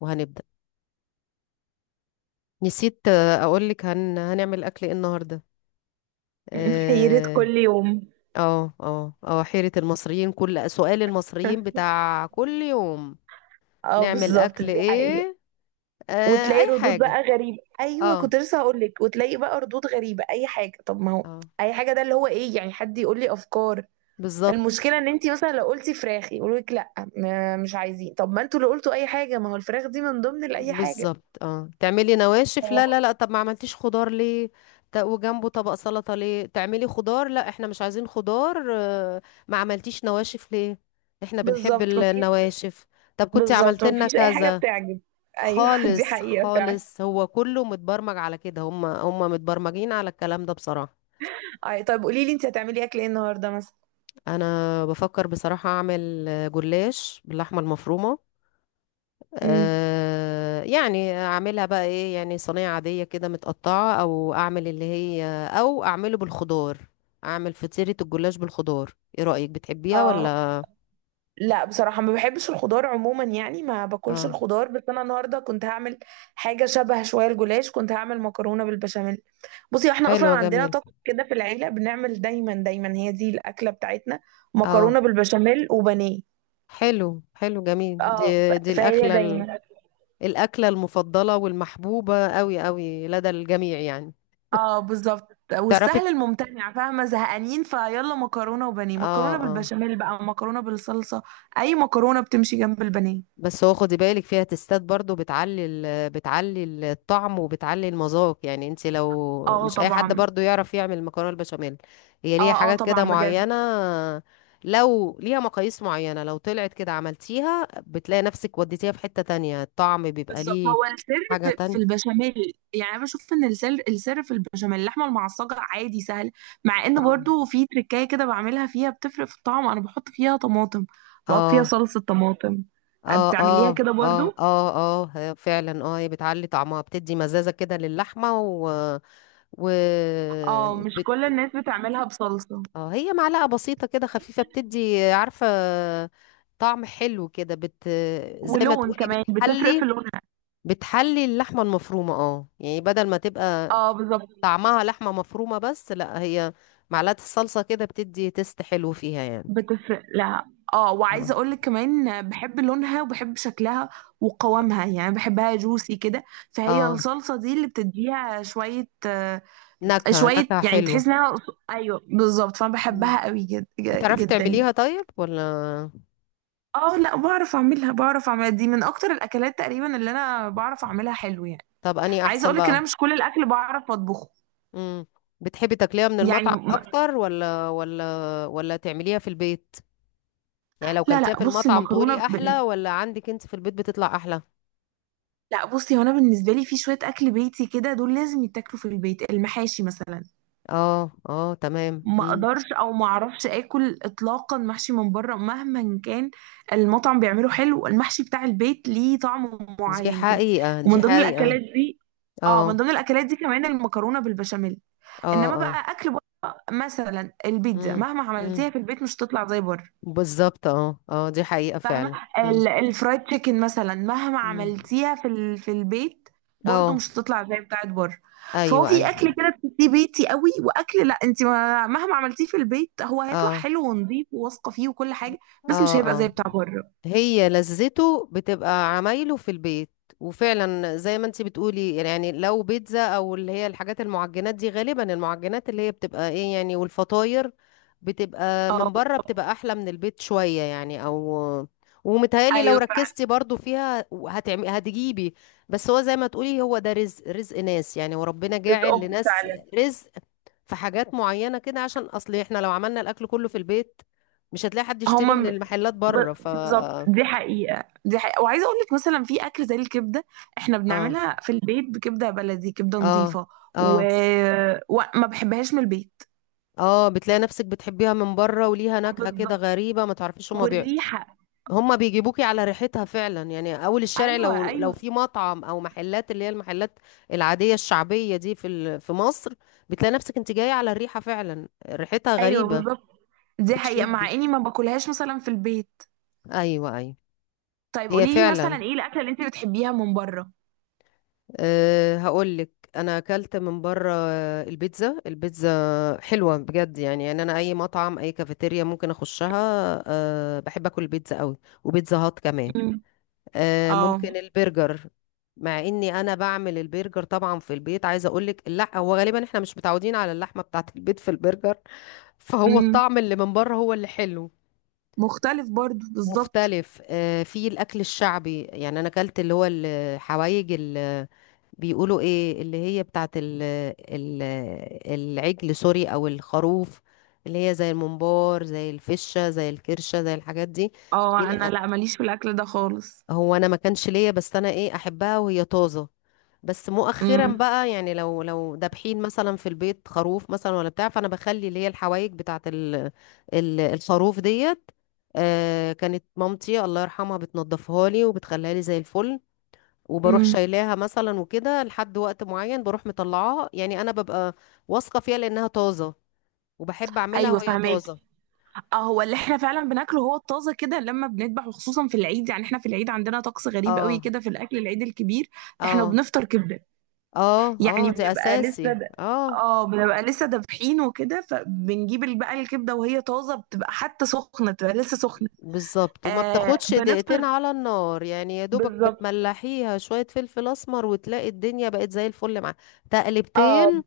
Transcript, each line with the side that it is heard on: left: وهنبدأ. نسيت، أقولك هنعمل أكل إيه النهاردة؟
right: حيرة
left: اه،
right: كل يوم.
left: اه، اه. حيرة المصريين، كل سؤال المصريين بتاع كل يوم.
right: اه،
left: نعمل
right: بالظبط،
left: أكل
right: دي حقيقة.
left: إيه؟ آه،
right: وتلاقي
left: أي
right: ردود بقى
left: حاجة.
right: غريبة، ايوه
left: اه،
right: كنت لسه هقول لك، وتلاقي بقى ردود غريبة، اي حاجة. طب ما هو
left: اه،
right: اي حاجة، ده اللي هو ايه؟ يعني حد يقول لي افكار.
left: بالظبط.
right: المشكلة ان انت مثلا لو قلتي فراخ يقولوا لك لا، مش عايزين. طب ما انتوا اللي قلتوا اي حاجة، ما هو الفراخ دي من ضمن اي حاجة.
left: بالظبط، اه، تعملي نواشف،
right: هي
left: لا لا لا، طب ما عملتيش خضار ليه؟ وجنبه طبق سلطة ليه؟ تعملي خضار، لا احنا مش عايزين خضار. ما عملتيش نواشف ليه؟ احنا بنحب
right: بالظبط مفيش،
left: النواشف. طب كنت
right: بالظبط
left: عملت لنا
right: مفيش اي حاجة
left: كذا.
right: بتعجب. ايوه. دي
left: خالص
right: حقيقة فعلا.
left: خالص، هو كله متبرمج على كده، هم متبرمجين على الكلام ده بصراحة.
right: اي، طب قولي لي انت هتعملي اكل ايه النهاردة مثلا؟
left: انا بفكر بصراحة اعمل جلاش باللحمة المفرومة.
right: امم
left: يعني اعملها بقى ايه، يعني صينية عادية كده متقطعة، او اعمل اللي هي، او اعمله بالخضار. اعمل فطيرة الجلاش بالخضار، ايه رأيك، بتحبيها
right: اه،
left: ولا؟
right: لا بصراحة ما بحبش الخضار عموما، يعني ما باكلش
left: اه،
right: الخضار، بس انا النهاردة كنت هعمل حاجة شبه شوية الجلاش، كنت هعمل مكرونة بالبشاميل. بصي احنا اصلا
left: حلوة
right: عندنا
left: جميلة.
right: طقس كده في العيلة، بنعمل دايما دايما هي دي الأكلة بتاعتنا،
left: اه،
right: مكرونة بالبشاميل وبانيه.
left: حلو حلو جميل دي.
right: اه
left: دي
right: فهي
left: الاكلة
right: دايما.
left: الأكلة المفضلة والمحبوبة قوي قوي لدى الجميع يعني.
right: اه بالظبط،
left: تعرفي.
right: والسهل الممتنع، فاهمة؟ زهقانين، فيلا مكرونة وبانيه،
left: اه،
right: مكرونة
left: اه.
right: بالبشاميل بقى، مكرونة بالصلصة، اي مكرونة بتمشي جنب البانيه.
left: بس هو خدي بالك فيها تستات، برضو بتعلي الطعم وبتعلي المذاق، يعني انت لو
right: اه
left: مش اي حد
right: طبعا.
left: برضو يعرف يعمل مكرونه البشاميل. هي ليها
right: اه اه
left: حاجات كده
right: طبعا بجد.
left: معينه، لو ليها مقاييس معينه، لو طلعت كده عملتيها بتلاقي نفسك وديتيها في حته تانية، الطعم بيبقى
right: بالظبط
left: ليه
right: هو السر
left: حاجه
right: في
left: تانية.
right: البشاميل، يعني انا بشوف ان السر في البشاميل. اللحمه المعصجه عادي سهل، مع ان
left: اه،
right: برضو في تركايه كده بعملها فيها بتفرق في الطعم، انا بحط فيها طماطم، بحط فيها
left: اه،
right: صلصه طماطم.
left: اه،
right: بتعمليها
left: اه،
right: كده
left: اه،
right: برضو؟
left: اه، اه. هي فعلا، اه هي بتعلي طعمها، بتدي مزازة كده للحمة و و
right: اه، مش كل
left: بت...
right: الناس بتعملها بصلصه.
left: اه، هي معلقة بسيطة كده خفيفة، بتدي عارفة طعم حلو كده. زي ما
right: ولون
left: تقولي
right: كمان، بتفرق في
left: بتحلي
right: لونها.
left: بتحلي اللحمة المفرومة، اه يعني بدل ما تبقى
right: اه بالظبط،
left: طعمها لحمة مفرومة بس، لا هي معلقة الصلصة كده بتدي تست حلو فيها يعني.
right: بتفرق لها. اه،
left: اه،
right: وعايزه اقول لك كمان، بحب لونها وبحب شكلها وقوامها، يعني بحبها جوسي كده. فهي
left: اه،
right: الصلصه دي اللي بتديها شويه
left: نكهة
right: شوية،
left: نكهة
right: يعني
left: حلوة.
right: تحس انها. ايوه بالظبط، فانا
left: مم.
right: بحبها قوي
left: بتعرفي
right: جدا يعني.
left: تعمليها طيب ولا؟
right: اه، لا بعرف اعملها، بعرف اعملها، دي من اكتر الاكلات تقريبا اللي انا بعرف اعملها حلو يعني.
left: طب اني
right: عايزه
left: احسن
right: اقولك ان
left: بقى.
right: انا مش كل الاكل بعرف اطبخه.
left: امم. بتحبي تاكليها من
right: يعني
left: المطعم
right: م...
left: اكتر ولا تعمليها في البيت؟ يعني لو
right: لا لا،
left: كلتيها في
right: بصي
left: المطعم
right: المكرونه
left: تقولي احلى، ولا عندك انت في البيت بتطلع احلى؟
right: لا بصي، هو انا بالنسبه لي في شويه اكل بيتي كده دول لازم يتاكلوا في البيت، المحاشي مثلا،
left: اه، اه، تمام،
right: ما
left: امم،
right: اقدرش او ما اعرفش اكل اطلاقا محشي من بره مهما كان المطعم بيعمله حلو، المحشي بتاع البيت ليه طعم
left: دي
right: معين كده.
left: حقيقة دي
right: ومن ضمن
left: حقيقة.
right: الاكلات دي، اه من
left: اه،
right: ضمن الاكلات دي كمان المكرونه بالبشاميل.
left: اه،
right: انما
left: اه،
right: بقى اكل بره مثلا البيتزا،
left: امم،
right: مهما
left: امم.
right: عملتيها في البيت مش هتطلع زي بره.
left: بالظبط، اه، اه، دي حقيقة
right: فاهمه؟
left: فعلا. امم،
right: الفرايد تشيكن مثلا مهما
left: امم،
right: عملتيها في البيت، برضو
left: اه،
right: مش هتطلع زي بتاعت بره. فهو
left: ايوه،
right: في
left: ايوه،
right: اكل كده بتحسيه بيتي قوي، واكل لا انت ما... مهما عملتيه في البيت هو هيطلع
left: اه،
right: حلو ونظيف وواثقه فيه وكل حاجه، بس مش هيبقى
left: اه،
right: زي
left: اه.
right: بتاع بره.
left: هي لذته بتبقى عمايله في البيت. وفعلا زي ما انتي بتقولي يعني، لو بيتزا او اللي هي الحاجات المعجنات دي، غالبا المعجنات اللي هي بتبقى ايه يعني، والفطاير بتبقى
right: اه
left: من بره بتبقى احلى من البيت شوية، يعني او ومتهيألي لو
right: ايولا فعلا.
left: ركزتي برضو فيها هتعمي هتجيبي. بس هو زي ما تقولي، هو ده رزق، رزق ناس يعني، وربنا جاعل
right: رزقهم
left: لناس
right: فعلا.
left: رزق في حاجات معينة كده، عشان اصل احنا لو عملنا الاكل كله في البيت مش هتلاقي حد يشتري
right: هما
left: من
right: م-
left: المحلات بره.
right: بالظبط، دي حقيقة دي حقيقة، وعايزة اقول لك مثلا في اكل زي الكبدة، احنا
left: اه،
right: بنعملها في البيت، بكبدة بلدي، كبدة
left: اه،
right: نظيفة. و...
left: اه،
right: وما بحبهاش من البيت.
left: اه، بتلاقي نفسك بتحبيها من بره، وليها نكهة كده
right: بالظبط،
left: غريبة ما تعرفيش، هما
right: والريحة.
left: هما بيجيبوكي على ريحتها فعلا يعني، اول الشارع
right: ايوه
left: لو
right: ايوه.
left: في مطعم او محلات اللي هي المحلات العادية الشعبية دي في مصر، بتلاقي نفسك انت جاية على الريحة فعلا، ريحتها
right: ايوه
left: غريبة.
right: بالظبط، دي حقيقة،
left: بتشدك.
right: مع اني ما باكلهاش مثلا في البيت.
left: ايوه، ايوه.
right: طيب
left: هي
right: قولي لي، مثلا
left: فعلا.
right: ايه الاكلة اللي انت بتحبيها من بره؟
left: هقول لك. انا اكلت من بره البيتزا، البيتزا حلوه بجد يعني انا اي مطعم اي كافيتيريا ممكن اخشها. بحب اكل البيتزا قوي، وبيتزا هات كمان.
right: امم اه.
left: ممكن البرجر. مع اني انا بعمل البرجر طبعا في البيت، عايزه اقول لك، لا هو غالبا احنا مش متعودين على اللحمه بتاعه البيت في البرجر، فهو
right: امم
left: الطعم اللي من بره هو اللي حلو.
right: مختلف برضو بالظبط.
left: مختلف. في الاكل الشعبي يعني، انا اكلت اللي هو الحوايج، بيقولوا ايه، اللي هي بتاعت ال العجل سوري او الخروف، اللي هي زي الممبار، زي الفشة، زي الكرشة، زي الحاجات دي.
right: اه
left: هنا-
right: انا لا ماليش في الاكل ده خالص.
left: هو انا ما كانش ليا، بس انا ايه احبها وهي طازة، بس مؤخرا
right: امم
left: بقى يعني، لو دابحين مثلا في البيت خروف مثلا ولا بتاع، فانا بخلي اللي هي الحوايج بتاعت ال الخروف ديت. كانت مامتي الله يرحمها بتنضفها لي وبتخليها لي زي الفل، وبروح
right: امم
left: شايلاها مثلا وكده لحد وقت معين بروح مطلعاها، يعني انا ببقى واثقه فيها لانها طازه، وبحب اعملها
right: ايوه
left: وهي
right: فهماك.
left: طازه.
right: اه هو اللي احنا فعلا بناكله هو الطازه كده لما بنذبح، وخصوصا في العيد، يعني احنا في العيد عندنا طقس غريب قوي
left: اه،
right: كده في الاكل، العيد الكبير احنا
left: اه،
right: بنفطر كبده،
left: اه، اه
right: يعني
left: دي
right: بنبقى
left: اساسي،
right: لسه
left: اه.
right: اه، بنبقى لسه دابحين وكده، فبنجيب بقى الكبده وهي طازه، بتبقى حتى سخنه، بتبقى لسه سخنه.
left: بالظبط، وما
right: آه
left: بتاخدش دقيقتين
right: بنفطر.
left: على النار، يعني يا دوبك
right: بالظبط.
left: بتملحيها شويه فلفل اسمر، وتلاقي الدنيا بقت زي الفل معاها.
right: اه
left: تقلبتين.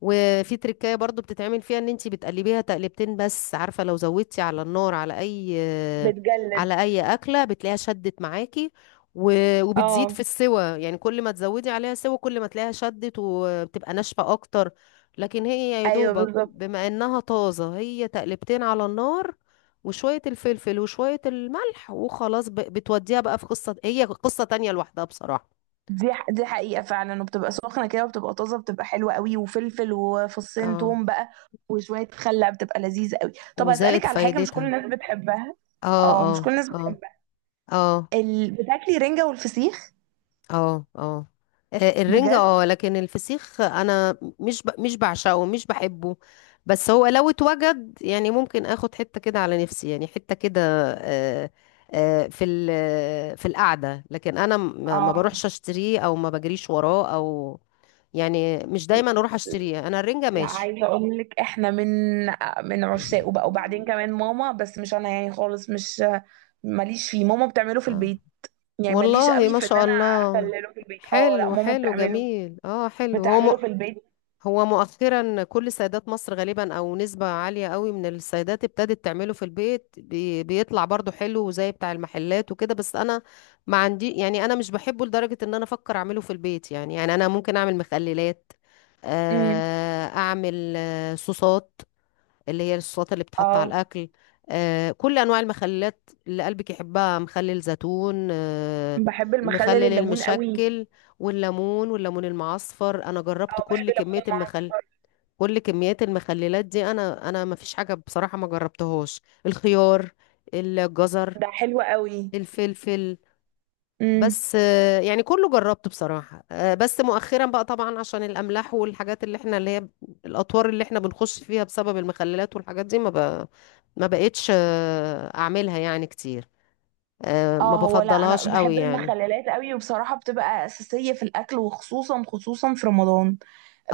left: وفي تركاية برضو بتتعمل فيها، ان انتي بتقلبيها تقلبتين، بس عارفة لو زودتي على النار على اي
right: بتجلد.
left: على اي اكلة بتلاقيها شدت معاكي، و- وبتزيد في
right: اه
left: السوى، يعني كل ما تزودي عليها سوى كل ما تلاقيها شدت وبتبقى ناشفة اكتر. لكن هي يا
right: ايوه
left: دوبك
right: بالظبط.
left: بما انها طازة، هي تقلبتين على النار وشوية الفلفل وشوية الملح وخلاص، بتوديها بقى في قصة، هي قصة تانية لوحدها بصراحة.
right: دي حقيقه فعلا، وبتبقى سخنه كده وبتبقى طازه، بتبقى حلوه قوي، وفلفل وفصين
left: اه،
right: توم بقى وشويه خل، بتبقى لذيذه قوي. طب
left: وزائد
right: اسالك على حاجه مش كل
left: فايدتها،
right: الناس بتحبها،
left: اه،
right: اه
left: اه،
right: مش كل الناس
left: اه،
right: بتحبها،
left: اه،
right: بتاكلي رنجه والفسيخ؟
left: اه، اه. الرنجة اه،
right: بجد.
left: لكن الفسيخ انا مش بعشقه، مش بحبه. بس هو لو اتوجد يعني ممكن اخد حتة كده على نفسي يعني، حتة كده. آه، في القعدة، لكن انا ما
right: اه
left: بروحش اشتريه او ما بجريش وراه، او يعني مش دايما اروح اشتريه. انا الرنجة
right: لا،
left: ماشي.
right: عايزه اقول لك احنا من عشاقه بقى، وبعدين كمان ماما، بس مش انا يعني خالص، مش ماليش فيه، ماما بتعمله في
left: اه،
right: البيت. يعني ماليش
left: والله
right: قوي
left: ما
right: في ان
left: شاء
right: انا
left: الله.
right: اخلله في البيت، اه لا
left: حلو
right: ماما
left: حلو
right: بتعمله،
left: جميل، اه حلو، هو
right: بتعمله في البيت.
left: هو مؤخرا كل سيدات مصر غالبا، او نسبة عالية قوي من السيدات ابتدت تعمله في البيت، بيطلع برضو حلو زي بتاع المحلات وكده، بس انا ما عندي، يعني انا مش بحبه لدرجة ان انا افكر اعمله في البيت يعني انا ممكن اعمل مخللات،
right: امم،
left: اعمل صوصات، اللي هي الصوصات اللي بتتحط على
right: اه
left: الأكل. كل أنواع المخللات اللي قلبك يحبها، مخلل زيتون،
right: بحب المخلل
left: المخلل
right: الليمون قوي.
left: المشكل، والليمون والليمون المعصفر، أنا جربت
right: اه
left: كل
right: بحب الليمون
left: كمية
right: المعصفر،
left: كل كميات المخللات دي، أنا ما فيش حاجة بصراحة ما جربتهاش، الخيار، الجزر،
right: ده حلو قوي.
left: الفلفل.
right: امم.
left: بس يعني كله جربته بصراحة، بس مؤخرا بقى طبعا عشان الأملاح والحاجات اللي احنا اللي هي الأطوار اللي احنا بنخش فيها بسبب المخللات والحاجات دي، ما بقتش أعملها يعني كتير، ما
right: اه هو لا انا
left: بفضلهاش قوي
right: بحب
left: يعني.
right: المخللات قوي، وبصراحه بتبقى اساسيه في الاكل، وخصوصا خصوصا في رمضان.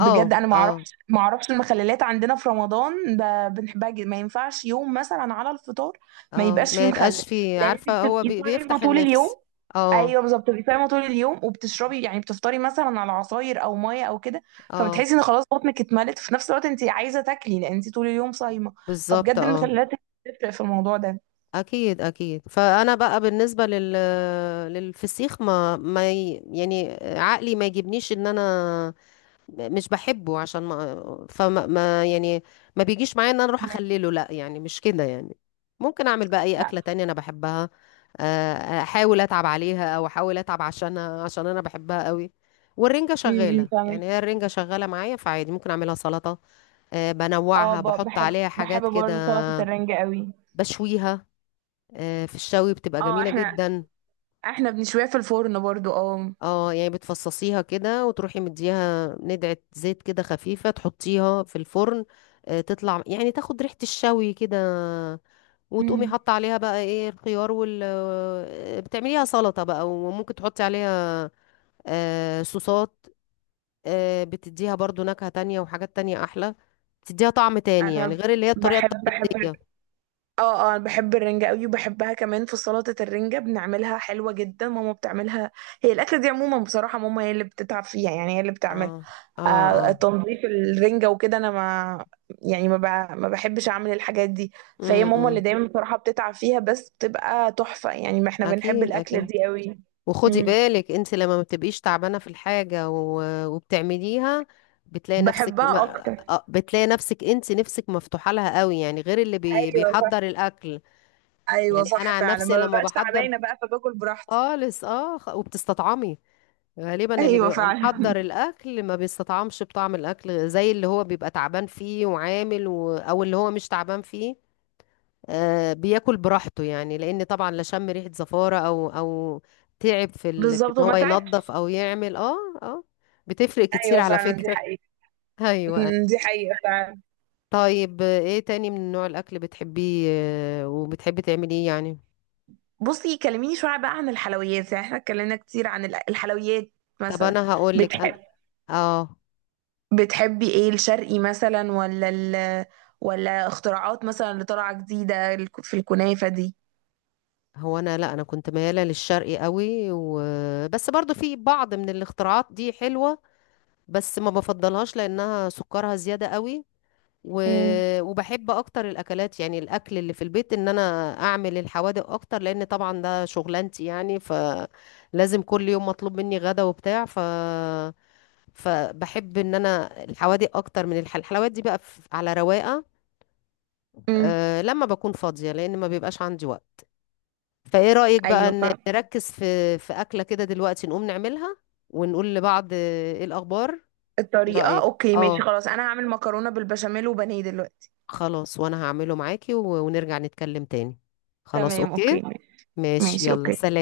right: بجد انا ما اعرفش،
left: اه،
right: ما اعرفش المخللات عندنا في رمضان بنحبها جدا، ما ينفعش يوم مثلا على الفطار ما
left: اه،
right: يبقاش فيه
left: ما
right: مخلل،
left: يبقاش في،
right: لان انت
left: عارفة هو
right: بتبقي صايمه
left: بيفتح
right: طول
left: النفس.
right: اليوم.
left: اه،
right: ايوه بالظبط، بتبقي صايمه طول اليوم وبتشربي يعني، بتفطري مثلا على عصاير او ميه او كده،
left: اه،
right: فبتحسي ان خلاص بطنك اتملت، في نفس الوقت انت عايزه تاكلي لان انت طول اليوم صايمه،
left: بالظبط،
right: فبجد
left: اه.
right: المخللات بتفرق في الموضوع ده.
left: اكيد اكيد، فانا بقى بالنسبه للفسيخ، ما ما ي- يعني عقلي ما يجيبنيش ان انا مش بحبه، عشان ما فما ما يعني ما بيجيش معايا ان انا اروح
right: مم.
left: اخلله، لا يعني مش كده يعني. ممكن اعمل بقى اي
right: لا.
left: اكله تانية انا بحبها، آه، احاول اتعب عليها او احاول اتعب عشانها عشان انا بحبها قوي. والرنجه شغاله
right: فاهمه.
left: يعني، هي الرنجه شغاله معايا، فعادي ممكن اعملها سلطه،
right: اه
left: بنوعها، بحط
right: بحب
left: عليها حاجات كده.
right: برضه سلطه الرنجة قوي.
left: بشويها، في الشوي بتبقى
right: اه،
left: جميله جدا.
right: احنا بنشويها في الفرن برضه اه.
left: اه، يعني بتفصصيها كده وتروحي مديها ندعة زيت كده خفيفة، تحطيها في الفرن، تطلع يعني تاخد ريحة الشوي كده، وتقومي
right: مم.
left: حاطة عليها بقى ايه، الخيار وال آه، بتعمليها سلطة بقى، وممكن تحطي عليها صوصات، بتديها برضو نكهة تانية وحاجات تانية أحلى، بتديها طعم تاني يعني،
right: انا
left: غير اللي هي الطريقة
right: بحب
left: التقليدية.
right: اه اه بحب الرنجة قوي، وبحبها كمان في سلطة الرنجة، بنعملها حلوة جدا، ماما بتعملها. هي الأكلة دي عموما بصراحة ماما هي اللي بتتعب فيها، يعني هي اللي بتعملها.
left: اه، اه،
right: آه
left: اه،
right: تنظيف الرنجة وكده، انا ما يعني ما بحبش اعمل الحاجات دي. فهي
left: امم،
right: ماما اللي
left: إمم.
right: دايما بصراحة بتتعب فيها، بس بتبقى تحفة يعني، ما احنا بنحب
left: اكيد
right: الأكلة
left: اكيد،
right: دي قوي.
left: وخدي
right: امم.
left: بالك انت لما ما بتبقيش تعبانه في الحاجه و- وبتعمليها، بتلاقي نفسك
right: بحبها
left: ما
right: اكتر.
left: آه، بتلاقي نفسك انت نفسك مفتوحه لها قوي يعني، غير اللي
right: ايوه صح.
left: بيحضر الاكل.
right: ايوه
left: يعني انا
right: صح
left: عن
right: فعلا،
left: نفسي
right: ما
left: لما
right: ببقاش
left: بحضر
right: تعبانة بقى فباكل براحتي.
left: خالص، اه، وبتستطعمي. غالبا اللي
right: ايوه
left: بيبقى
right: فعلا.
left: محضر الاكل ما بيستطعمش بطعم الاكل زي اللي هو بيبقى تعبان فيه وعامل او اللي هو مش تعبان فيه، بياكل براحته يعني، لان طبعا لا شم ريحه زفاره او تعب في
right: بالظبط،
left: ان هو
right: ومتاعب.
left: ينظف او يعمل، اه. اه، بتفرق كتير
right: ايوه
left: على
right: فعلا دي
left: فكره.
right: حقيقة.
left: ايوه، أيوة.
right: أمم، دي حقيقة فعلا.
left: طيب، ايه تاني من نوع الاكل بتحبيه وبتحبي تعمليه يعني؟
right: بصي كلميني شوية بقى عن الحلويات، يعني احنا اتكلمنا كتير عن الحلويات،
left: طب
right: مثلا.
left: انا هقول لك. انا،
right: بتحب
left: اه،
right: بتحبي ايه، الشرقي مثلا ولا اختراعات مثلا اللي طالعة جديدة في الكنافة دي؟
left: هو انا، لا انا كنت مياله للشرقي قوي وبس، برضو في بعض من الاختراعات دي حلوه، بس ما بفضلهاش لانها سكرها زياده قوي، و...
right: أمم.
left: وبحب اكتر الاكلات يعني الاكل اللي في البيت، ان انا اعمل الحوادق اكتر، لان طبعا ده شغلانتي يعني، فلازم كل يوم مطلوب مني غدا وبتاع. فبحب ان انا الحوادق اكتر من الحلويات دي بقى على رواقه،
right: امم.
left: لما بكون فاضيه لان ما بيبقاش عندي وقت. فايه رايك بقى
right: ايوه فاهم
left: نركز في اكله كده دلوقتي نقوم نعملها، ونقول لبعض ايه الاخبار؟ ايه
right: الطريقة.
left: رايك؟
right: اوكي،
left: اه،
right: ماشي، خلاص انا هعمل مكرونة بالبشاميل وبانيه دلوقتي.
left: خلاص وانا هعمله معاكي و- ونرجع نتكلم تاني. خلاص،
right: تمام،
left: اوكي،
right: اوكي، ماشي.
left: ماشي،
right: ماشي،
left: يلا،
right: اوكي.
left: سلام.